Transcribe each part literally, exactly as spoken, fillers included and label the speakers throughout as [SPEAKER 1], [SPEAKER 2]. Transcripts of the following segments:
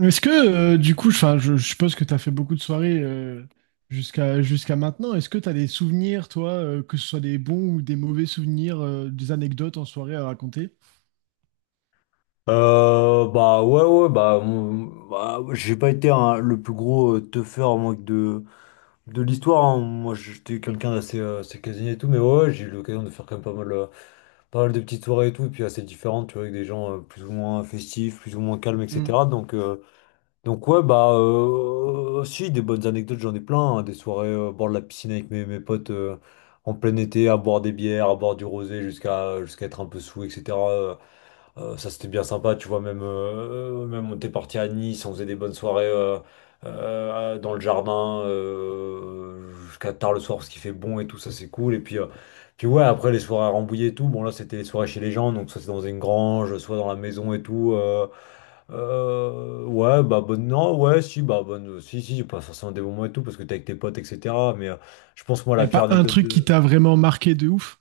[SPEAKER 1] Est-ce que, euh, du coup, enfin, je, je suppose que tu as fait beaucoup de soirées euh, jusqu'à jusqu'à maintenant. Est-ce que tu as des souvenirs, toi, euh, que ce soit des bons ou des mauvais souvenirs, euh, des anecdotes en soirée à raconter?
[SPEAKER 2] Euh, bah ouais ouais bah, mon- bah, j'ai pas été un- le plus gros euh, teufeur moi, de de l'histoire hein. Moi j'étais quelqu'un d'assez euh, assez casanier et tout mais ouais ouais, j'ai eu l'occasion de faire quand même pas mal euh, pas mal de petites soirées et tout et puis assez différentes tu vois avec des gens euh, plus ou moins festifs plus ou moins calmes etc
[SPEAKER 1] Il
[SPEAKER 2] donc euh, donc ouais bah euh, si des bonnes anecdotes j'en ai plein hein. Des soirées euh, au bord de la piscine avec mes mes potes euh, en plein été à boire des bières à boire du rosé jusqu'à jusqu'à être un peu saoul etc euh, ça c'était bien sympa, tu vois, même, euh, même on était parti à Nice, on faisait des bonnes soirées euh, euh, dans le jardin euh, jusqu'à tard le soir parce qu'il fait bon et tout, ça c'est cool. Et puis, euh, puis ouais, après les soirées à Rambouillet et tout, bon là c'était les soirées chez les gens, donc soit c'est dans une grange, soit dans la maison et tout. Euh, euh, ouais, bah bonne, non, ouais, si, bah bonne, si, si, pas forcément des bons moments et tout parce que t'es avec tes potes, et cetera. Mais euh, je pense moi
[SPEAKER 1] n'y
[SPEAKER 2] la
[SPEAKER 1] a
[SPEAKER 2] pire
[SPEAKER 1] pas un
[SPEAKER 2] anecdote
[SPEAKER 1] truc qui
[SPEAKER 2] de...
[SPEAKER 1] t'a vraiment marqué de ouf?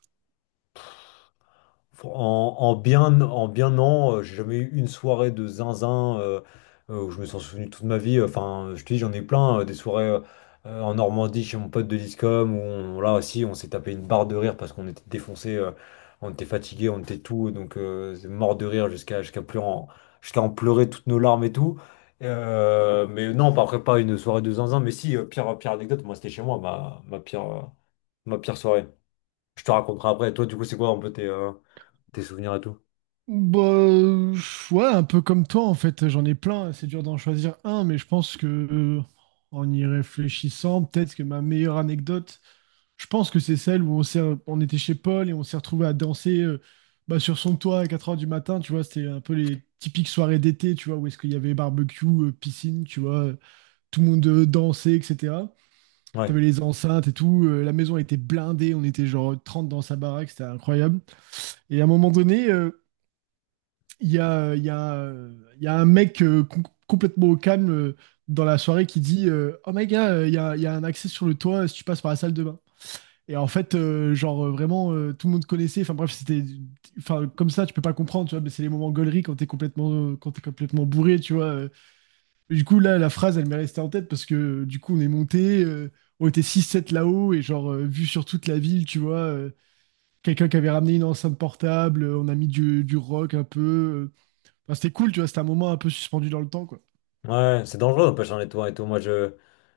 [SPEAKER 2] En, en bien, en bien non, euh, j'ai jamais eu une soirée de zinzin euh, euh, où je me suis souvenu toute ma vie. Enfin, je te dis, j'en ai plein, euh, des soirées euh, euh, en Normandie chez mon pote de l'ISCOM où on- là aussi on s'est tapé une barre de rire parce qu'on était défoncé, euh, on était fatigué, on était tout, donc euh, c'est mort de rire jusqu'à jusqu'à pleurer, en- jusqu'à en pleurer toutes nos larmes et tout. Euh, mais non, pas- après pas une soirée de zinzin, mais si, euh, pire, euh, pire anecdote, moi c'était chez moi, ma, ma pire, euh, ma pire soirée. Je te raconterai après. Toi, du coup, c'est quoi un peu tes, euh, tes souvenirs et tout?
[SPEAKER 1] Bah, euh, ouais, un peu comme toi, en fait. J'en ai plein. C'est dur d'en choisir un, mais je pense que, euh, en y réfléchissant, peut-être que ma meilleure anecdote. Je pense que c'est celle où on s'est, on était chez Paul et on s'est retrouvé à danser euh, bah, sur son toit à quatre heures du matin, tu vois, c'était un peu les typiques soirées d'été, tu vois, où est-ce qu'il y avait barbecue, euh, piscine, tu vois, euh, tout le monde euh, dansait, et cetera.
[SPEAKER 2] Ouais,
[SPEAKER 1] T'avais les enceintes et tout, euh, la maison était blindée, on était genre trente dans sa baraque, c'était incroyable. Et à un moment donné, euh, il y a, il y a, euh, il y a un mec euh, com- complètement au calme euh, dans la soirée qui dit euh, Oh my gars, euh, il y a, il y a un accès sur le toit si tu passes par la salle de bain. Et en fait, euh, genre euh, vraiment, euh, tout le monde connaissait. Enfin bref, c'était, enfin comme ça, tu peux pas comprendre, tu vois. Mais c'est les moments gaulerie quand t'es complètement, euh, quand t'es complètement bourré, tu vois. euh. Et du coup là, la phrase, elle m'est restée en tête parce que euh, du coup, on est monté, euh, on était six sept là-haut et genre euh, vu sur toute la ville, tu vois. euh, Quelqu'un qui avait ramené une enceinte portable, euh, on a mis du, du rock un peu. euh. Enfin, c'était cool, tu vois. C'était un moment un peu suspendu dans le temps, quoi.
[SPEAKER 2] ouais, c'est dangereux d'empêcher un étoile et tout. Moi, je,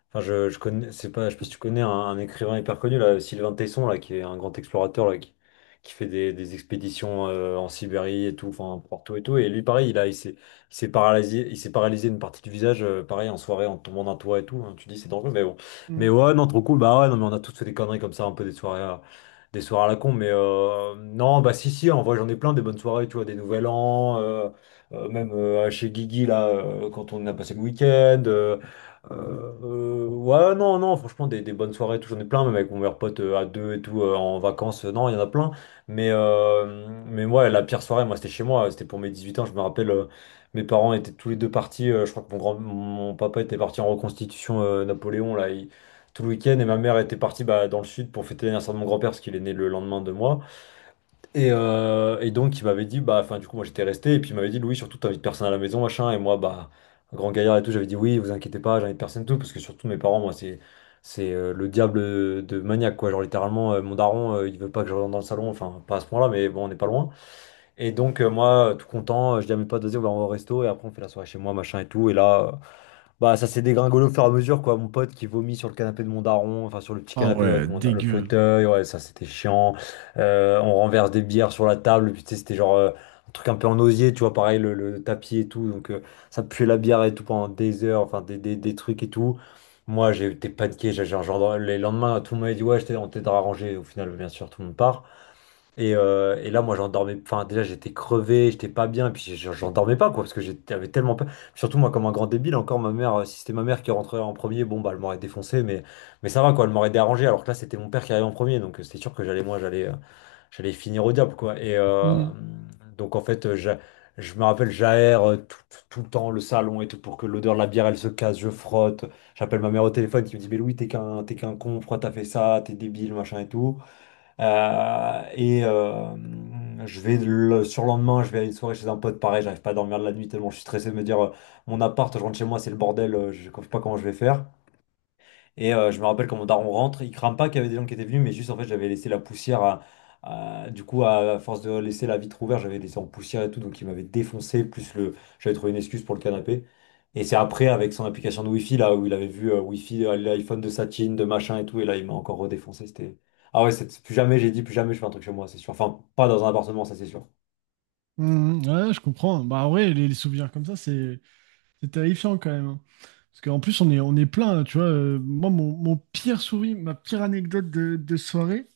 [SPEAKER 2] enfin, je, je connais, c'est pas, je sais pas si tu connais un, un écrivain hyper connu là, Sylvain Tesson là, qui est un grand explorateur là, qui, qui fait des, des expéditions euh, en Sibérie et tout, enfin partout et tout. Et lui, pareil, il a, il s'est, il s'est paralysé, il s'est paralysé une partie du visage, euh, pareil en soirée en tombant d'un toit et tout. Hein. Tu dis c'est dangereux, mais bon. Mais
[SPEAKER 1] Mm.
[SPEAKER 2] ouais, non, trop cool. Bah ouais, non, mais on a tous fait des conneries comme ça, un peu des soirées. à- Des soirées à la con, mais euh, non, bah si, si, en vrai, j'en ai plein des bonnes soirées, tu vois, des Nouvel An, euh, euh, même euh, chez Guigui, là, euh, quand on a passé le week-end. Euh, euh, ouais, non, non, franchement, des, des bonnes soirées, tout, j'en ai plein, même avec mon meilleur pote euh, à deux et tout, euh, en vacances, euh, non, il y en a plein. Mais, euh, mais ouais, la pire soirée, moi, c'était chez moi, c'était pour mes dix-huit ans, je me rappelle, euh, mes parents étaient tous les deux partis, euh, je crois que mon grand, mon papa était parti en reconstitution euh, Napoléon, là, il- tout le week-end, et ma mère était partie bah, dans le sud pour fêter l'anniversaire de mon grand-père, parce qu'il est né le lendemain de moi. Et, euh, et donc, il m'avait dit, bah, enfin, du coup, moi j'étais resté, et puis il m'avait dit, Louis, surtout, t'invites personne à la maison, machin, et moi, bah, un grand gaillard et tout, j'avais dit, oui, vous inquiétez pas, j'invite personne et tout, parce que surtout, mes parents, moi, c'est c'est euh, le diable de maniaque, quoi. Genre, littéralement, euh, mon daron, euh, il veut pas que je rentre dans le salon, enfin, pas à ce point-là, mais bon, on n'est pas loin. Et donc, euh, moi, euh, tout content, euh, je dis à mes potes, vas-y, on va au resto, et après, on fait la soirée chez moi, machin et tout, et là. Euh, bah, ça s'est dégringolé au fur et à mesure, quoi. Mon pote qui vomit sur le canapé de mon daron, enfin sur le petit
[SPEAKER 1] Ah
[SPEAKER 2] canapé ouais, de
[SPEAKER 1] ouais,
[SPEAKER 2] mon da- le
[SPEAKER 1] dégueu.
[SPEAKER 2] fauteuil, ouais, ça c'était chiant. Euh, on renverse des bières sur la table, puis tu sais, c'était genre euh, un truc un peu en osier, tu vois, pareil, le, le tapis et tout. Donc euh, ça puait la bière et tout pendant des heures, enfin des, des, des trucs et tout. Moi, j'ai été paniqué, j'ai j'ai- genre, les lendemains, tout le monde m'avait dit, ouais, je t'ai- on t'aidera à ranger. Au final, bien sûr, tout le monde part. Et, euh, et là, moi, j'en dormais. Enfin, déjà, j'étais crevé, j'étais pas bien, et puis j'en j'en dormais pas, quoi, parce que j'étais- j'avais tellement peur. Surtout, moi, comme un grand débile, encore ma mère, euh, si c'était ma mère qui rentrait en premier, bon, bah, elle m'aurait défoncé, mais, mais ça va, quoi, elle m'aurait dérangé, alors que là, c'était mon père qui arrivait en premier, donc euh, c'est sûr que j'allais, moi, j'allais euh, j'allais finir au diable, quoi. Et euh,
[SPEAKER 1] Mm.
[SPEAKER 2] donc, en fait, euh, j'a- je me rappelle, j'aère euh, tout, tout- tout le temps le salon et tout pour que l'odeur de la bière, elle se casse, je frotte. J'appelle ma mère au téléphone qui me dit, mais Louis, t'es qu'un, t'es qu'un con, pourquoi t'as fait ça, t'es débile, machin et tout. Euh, et euh, je vais le surlendemain, je vais à une soirée chez un pote, pareil, j'arrive pas à dormir de la nuit tellement je suis stressé de me dire euh, mon appart, je rentre chez moi, c'est le bordel, euh, je ne sais pas comment je vais faire. Et euh, je me rappelle quand mon daron rentre, il crame pas qu'il y avait des gens qui étaient venus, mais juste en fait j'avais laissé la poussière, à- à- du coup à force de laisser la vitre ouverte, j'avais laissé en poussière et tout, donc il m'avait défoncé, plus le, j'avais trouvé une excuse pour le canapé. Et c'est après avec son application de Wi-Fi là où il avait vu euh, Wi-Fi, euh, l'iPhone de Satine, de machin et tout, et là il m'a encore redéfoncé, c'était... Ah ouais, c'est- plus jamais j'ai dit, plus jamais je fais un truc chez moi, c'est sûr. Enfin, pas dans un appartement, ça c'est sûr.
[SPEAKER 1] Mm. Ouais, je comprends. Bah, en vrai, les, les souvenirs comme ça, c'est c'est terrifiant quand même. Hein. Parce qu'en plus, on est, on est plein, tu vois. Euh, moi, mon, mon pire souvenir, ma pire anecdote de, de soirée,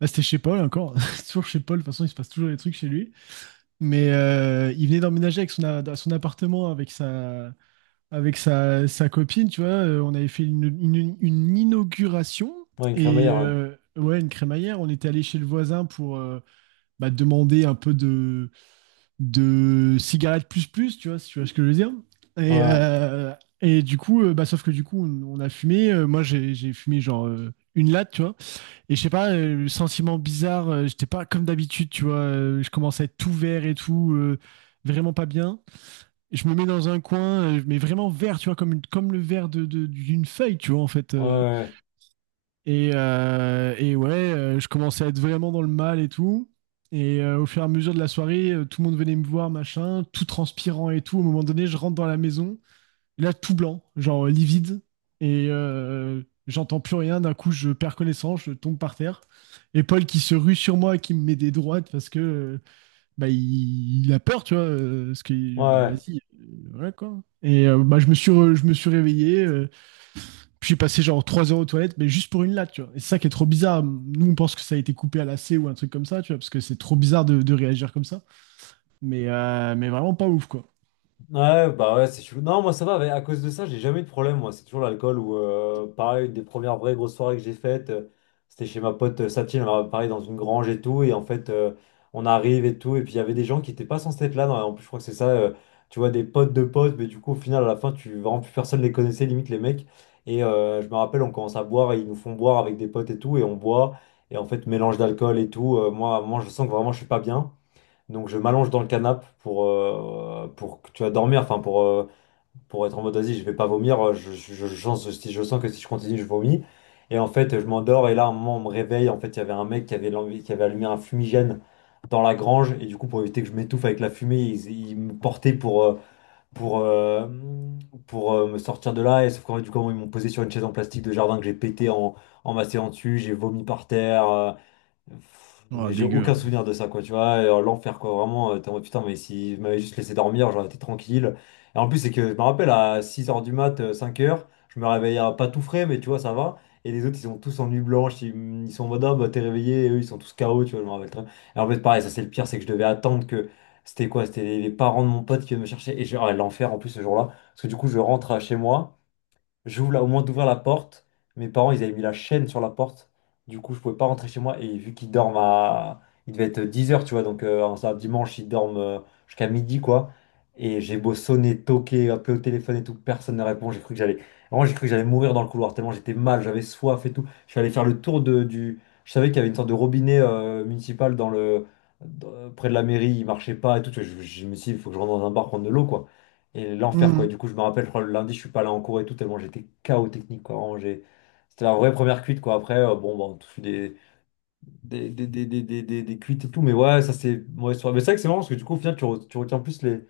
[SPEAKER 1] bah c'était chez Paul encore. C'est toujours chez Paul. De toute façon, il se passe toujours des trucs chez lui. Mais euh, il venait d'emménager avec son, a- dans son appartement avec sa, avec sa, sa copine, tu vois. Euh, On avait fait une, une- une inauguration
[SPEAKER 2] Ouais, une
[SPEAKER 1] et
[SPEAKER 2] crémaillère, ouais.
[SPEAKER 1] euh, ouais, une crémaillère. On était allé chez le voisin pour euh, bah, demander un peu de, de cigarettes plus plus, tu vois, si tu vois ce que je veux dire. Et,
[SPEAKER 2] Ouais,
[SPEAKER 1] euh, et du coup, euh, bah, sauf que du coup, on, on a fumé. Euh, moi, j'ai j'ai fumé genre euh, une latte, tu vois. Et je sais pas, euh, le sentiment bizarre, euh, j'étais pas comme d'habitude, tu vois, euh, je commence à être tout vert et tout, euh, vraiment pas bien. Et je me mets dans un coin, euh, mais vraiment vert, tu vois, comme, une- comme le vert de, de- d'une feuille, tu vois, en fait.
[SPEAKER 2] ouais,
[SPEAKER 1] euh.
[SPEAKER 2] ouais.
[SPEAKER 1] et, euh, et ouais, euh, je commençais à être vraiment dans le mal et tout. Et euh, au fur et à mesure de la soirée, euh, tout le monde venait me voir, machin, tout transpirant et tout. Au moment donné, je rentre dans la maison. Là, tout blanc, genre livide. Et euh, J'entends plus rien. D'un coup, je perds connaissance, je tombe par terre. Et Paul qui se rue sur moi, et qui me met des droites parce que euh, bah, il, il a peur, tu vois. euh, Parce
[SPEAKER 2] Ouais.
[SPEAKER 1] que, bah
[SPEAKER 2] Ouais.
[SPEAKER 1] vas-y, euh, voilà quoi. Et euh, bah, je me suis, re- je me suis réveillé. Euh, puis j'ai passé genre trois heures aux toilettes, mais juste pour une latte, tu vois. Et c'est ça qui est trop bizarre. Nous, on pense que ça a été coupé à la C ou un truc comme ça, tu vois, parce que c'est trop bizarre de, de réagir comme ça. Mais, euh, mais vraiment pas ouf, quoi.
[SPEAKER 2] Ouais, bah ouais, c'est chelou. Non, moi ça va, mais à cause de ça, j'ai jamais eu de problème, moi. C'est toujours l'alcool ou euh, pareil, une des premières vraies grosses soirées que j'ai faites, euh, c'était chez ma pote euh, Satine, alors, pareil, dans une grange et tout. Et en fait, euh, on arrive et tout. Et puis il y avait des gens qui étaient pas censés être là. Non, en plus, je crois que c'est ça, euh, tu vois, des potes de potes, mais du coup, au final, à la fin, tu vraiment plus personne les connaissait, limite les mecs. Et euh, je me rappelle, on commence à boire et ils nous font boire avec des potes et tout. Et on boit, et en fait, mélange d'alcool et tout. euh, moi, moi, je sens que vraiment je suis pas bien. Donc je m'allonge dans le canapé pour, euh, pour que tu vas dormir, enfin pour, euh, pour être en mode vas-y, je vais pas vomir, euh, je, je, je, je- si je sens que si je continue, je vomis. Et en fait, je m'endors et là, à un moment, on me réveille. En fait, il y avait un mec qui avait, l'envie- qui avait allumé un fumigène dans la grange. Et du coup, pour éviter que je m'étouffe avec la fumée, il, il me portait pour, euh, pour, euh, pour euh, me sortir de là. Et sauf qu'en fait, du coup, ils m'ont posé sur une chaise en plastique de jardin que j'ai pété en, en m'asseyant dessus. J'ai vomi par terre. Euh,
[SPEAKER 1] Oh,
[SPEAKER 2] j'ai
[SPEAKER 1] dégueu.
[SPEAKER 2] aucun
[SPEAKER 1] Hein.
[SPEAKER 2] souvenir de ça, quoi, tu vois. et, euh, L'enfer, quoi, vraiment. euh, T'es en mode, putain, mais si je m'avais juste laissé dormir, j'aurais été tranquille. Et en plus, c'est que je me rappelle à six heures du mat, euh, cinq heures je me réveillais euh, pas tout frais, mais tu vois, ça va. Et les autres, ils sont tous en nuit blanche, ils, ils sont en mode, ah, bah, t'es réveillé, et eux, ils sont tous K O, tu vois, je me rappelle très bien. Et en fait, pareil, ça, c'est le pire, c'est que je devais attendre que. C'était quoi? C'était les, les parents de mon pote qui venaient me chercher. Et j'ai, ah, l'enfer en plus ce jour-là. Parce que du coup, je rentre à chez moi. J'ouvre la- au moment d'ouvrir la porte, mes parents ils avaient mis la chaîne sur la porte. Du coup, je pouvais pas rentrer chez moi et vu qu'ils dorment à. Il devait être dix heures tu vois, donc euh, un samedi, dimanche, ils dorment euh, jusqu'à midi, quoi. Et j'ai beau sonner, toquer, appeler au téléphone et tout, personne ne répond. J'ai cru que j'allais. Vraiment, j'ai cru que j'allais mourir dans le couloir, tellement j'étais mal, j'avais soif et tout. Je suis allé faire le tour de, du. Je savais qu'il y avait une sorte de robinet euh, municipal dans le. Dans- près de la mairie, il marchait pas et tout. Tu vois, Je, je me suis dit, il faut que je rentre dans un bar prendre de l'eau, quoi. Et l'enfer, quoi. Et
[SPEAKER 1] Mhm.
[SPEAKER 2] du coup, je me rappelle, je crois, le lundi, je suis pas là en cours et tout, tellement j'étais K O technique, quoi. Vraiment, j'ai- C'était la vraie première cuite, quoi. Après, euh, bon, bah, on touche des, des, des, des, des, des, des- des cuites et tout, mais ouais, ça c'est mauvaise soirée. Mais c'est vrai que c'est marrant parce que du coup, au final, tu, re- tu retiens plus les,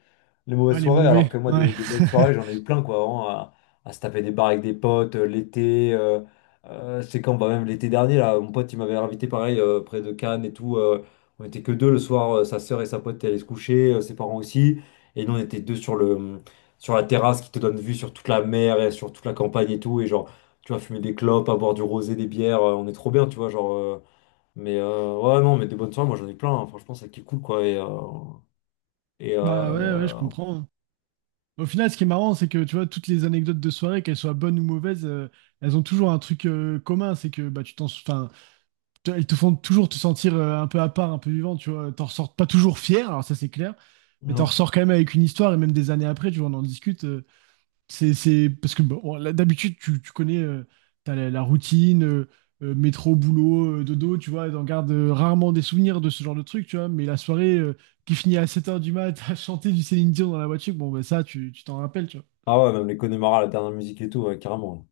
[SPEAKER 2] les mauvaises
[SPEAKER 1] Ouais, les
[SPEAKER 2] soirées, alors
[SPEAKER 1] mauvais.
[SPEAKER 2] que moi,
[SPEAKER 1] Ouais.
[SPEAKER 2] des, des bonnes soirées, j'en ai eu plein, quoi, vraiment, à, à se taper des bars avec des potes, euh, l'été, euh, euh, je sais quand, bah, même l'été dernier, là, mon pote, il m'avait invité, pareil, euh, près de Cannes et tout, euh, on était que deux le soir, euh, sa sœur et sa pote allaient se coucher, euh, ses parents aussi, et nous, on était deux sur le, sur la terrasse qui te donne vue sur toute la mer et sur toute la campagne et tout, et genre, tu vois, fumer des clopes, à boire du rosé, des bières, euh, on est trop bien, tu vois, genre... euh, mais euh, ouais, non, mais des bonnes soirées, moi j'en ai plein, hein. Franchement, c'est qui est cool quoi. Et, euh, et
[SPEAKER 1] Bah ouais, ouais, je
[SPEAKER 2] euh,
[SPEAKER 1] comprends. Au final, ce qui est marrant, c'est que tu vois, toutes les anecdotes de soirée, qu'elles soient bonnes ou mauvaises, euh, elles ont toujours un truc euh, commun, c'est que bah, tu t'en, enfin, te- elles te font toujours te sentir euh, un peu à part, un peu vivant, tu vois. T'en ressors pas toujours fier, alors ça c'est clair, mais t'en
[SPEAKER 2] non.
[SPEAKER 1] ressors quand même avec une histoire, et même des années après, tu vois, on en discute. Euh, c'est, c'est parce que bon, là, d'habitude, tu, tu connais, euh, t'as la, la routine, euh, euh, métro, boulot, euh, dodo, tu vois, t'en gardes euh, rarement des souvenirs de ce genre de truc, tu vois, mais la soirée euh, qui finit à sept heures du mat à chanter du Céline Dion dans la voiture, bon, bah, ça, tu tu t'en rappelles, tu vois.
[SPEAKER 2] Ah ouais, même les Connemara, la dernière musique et tout, ouais, carrément.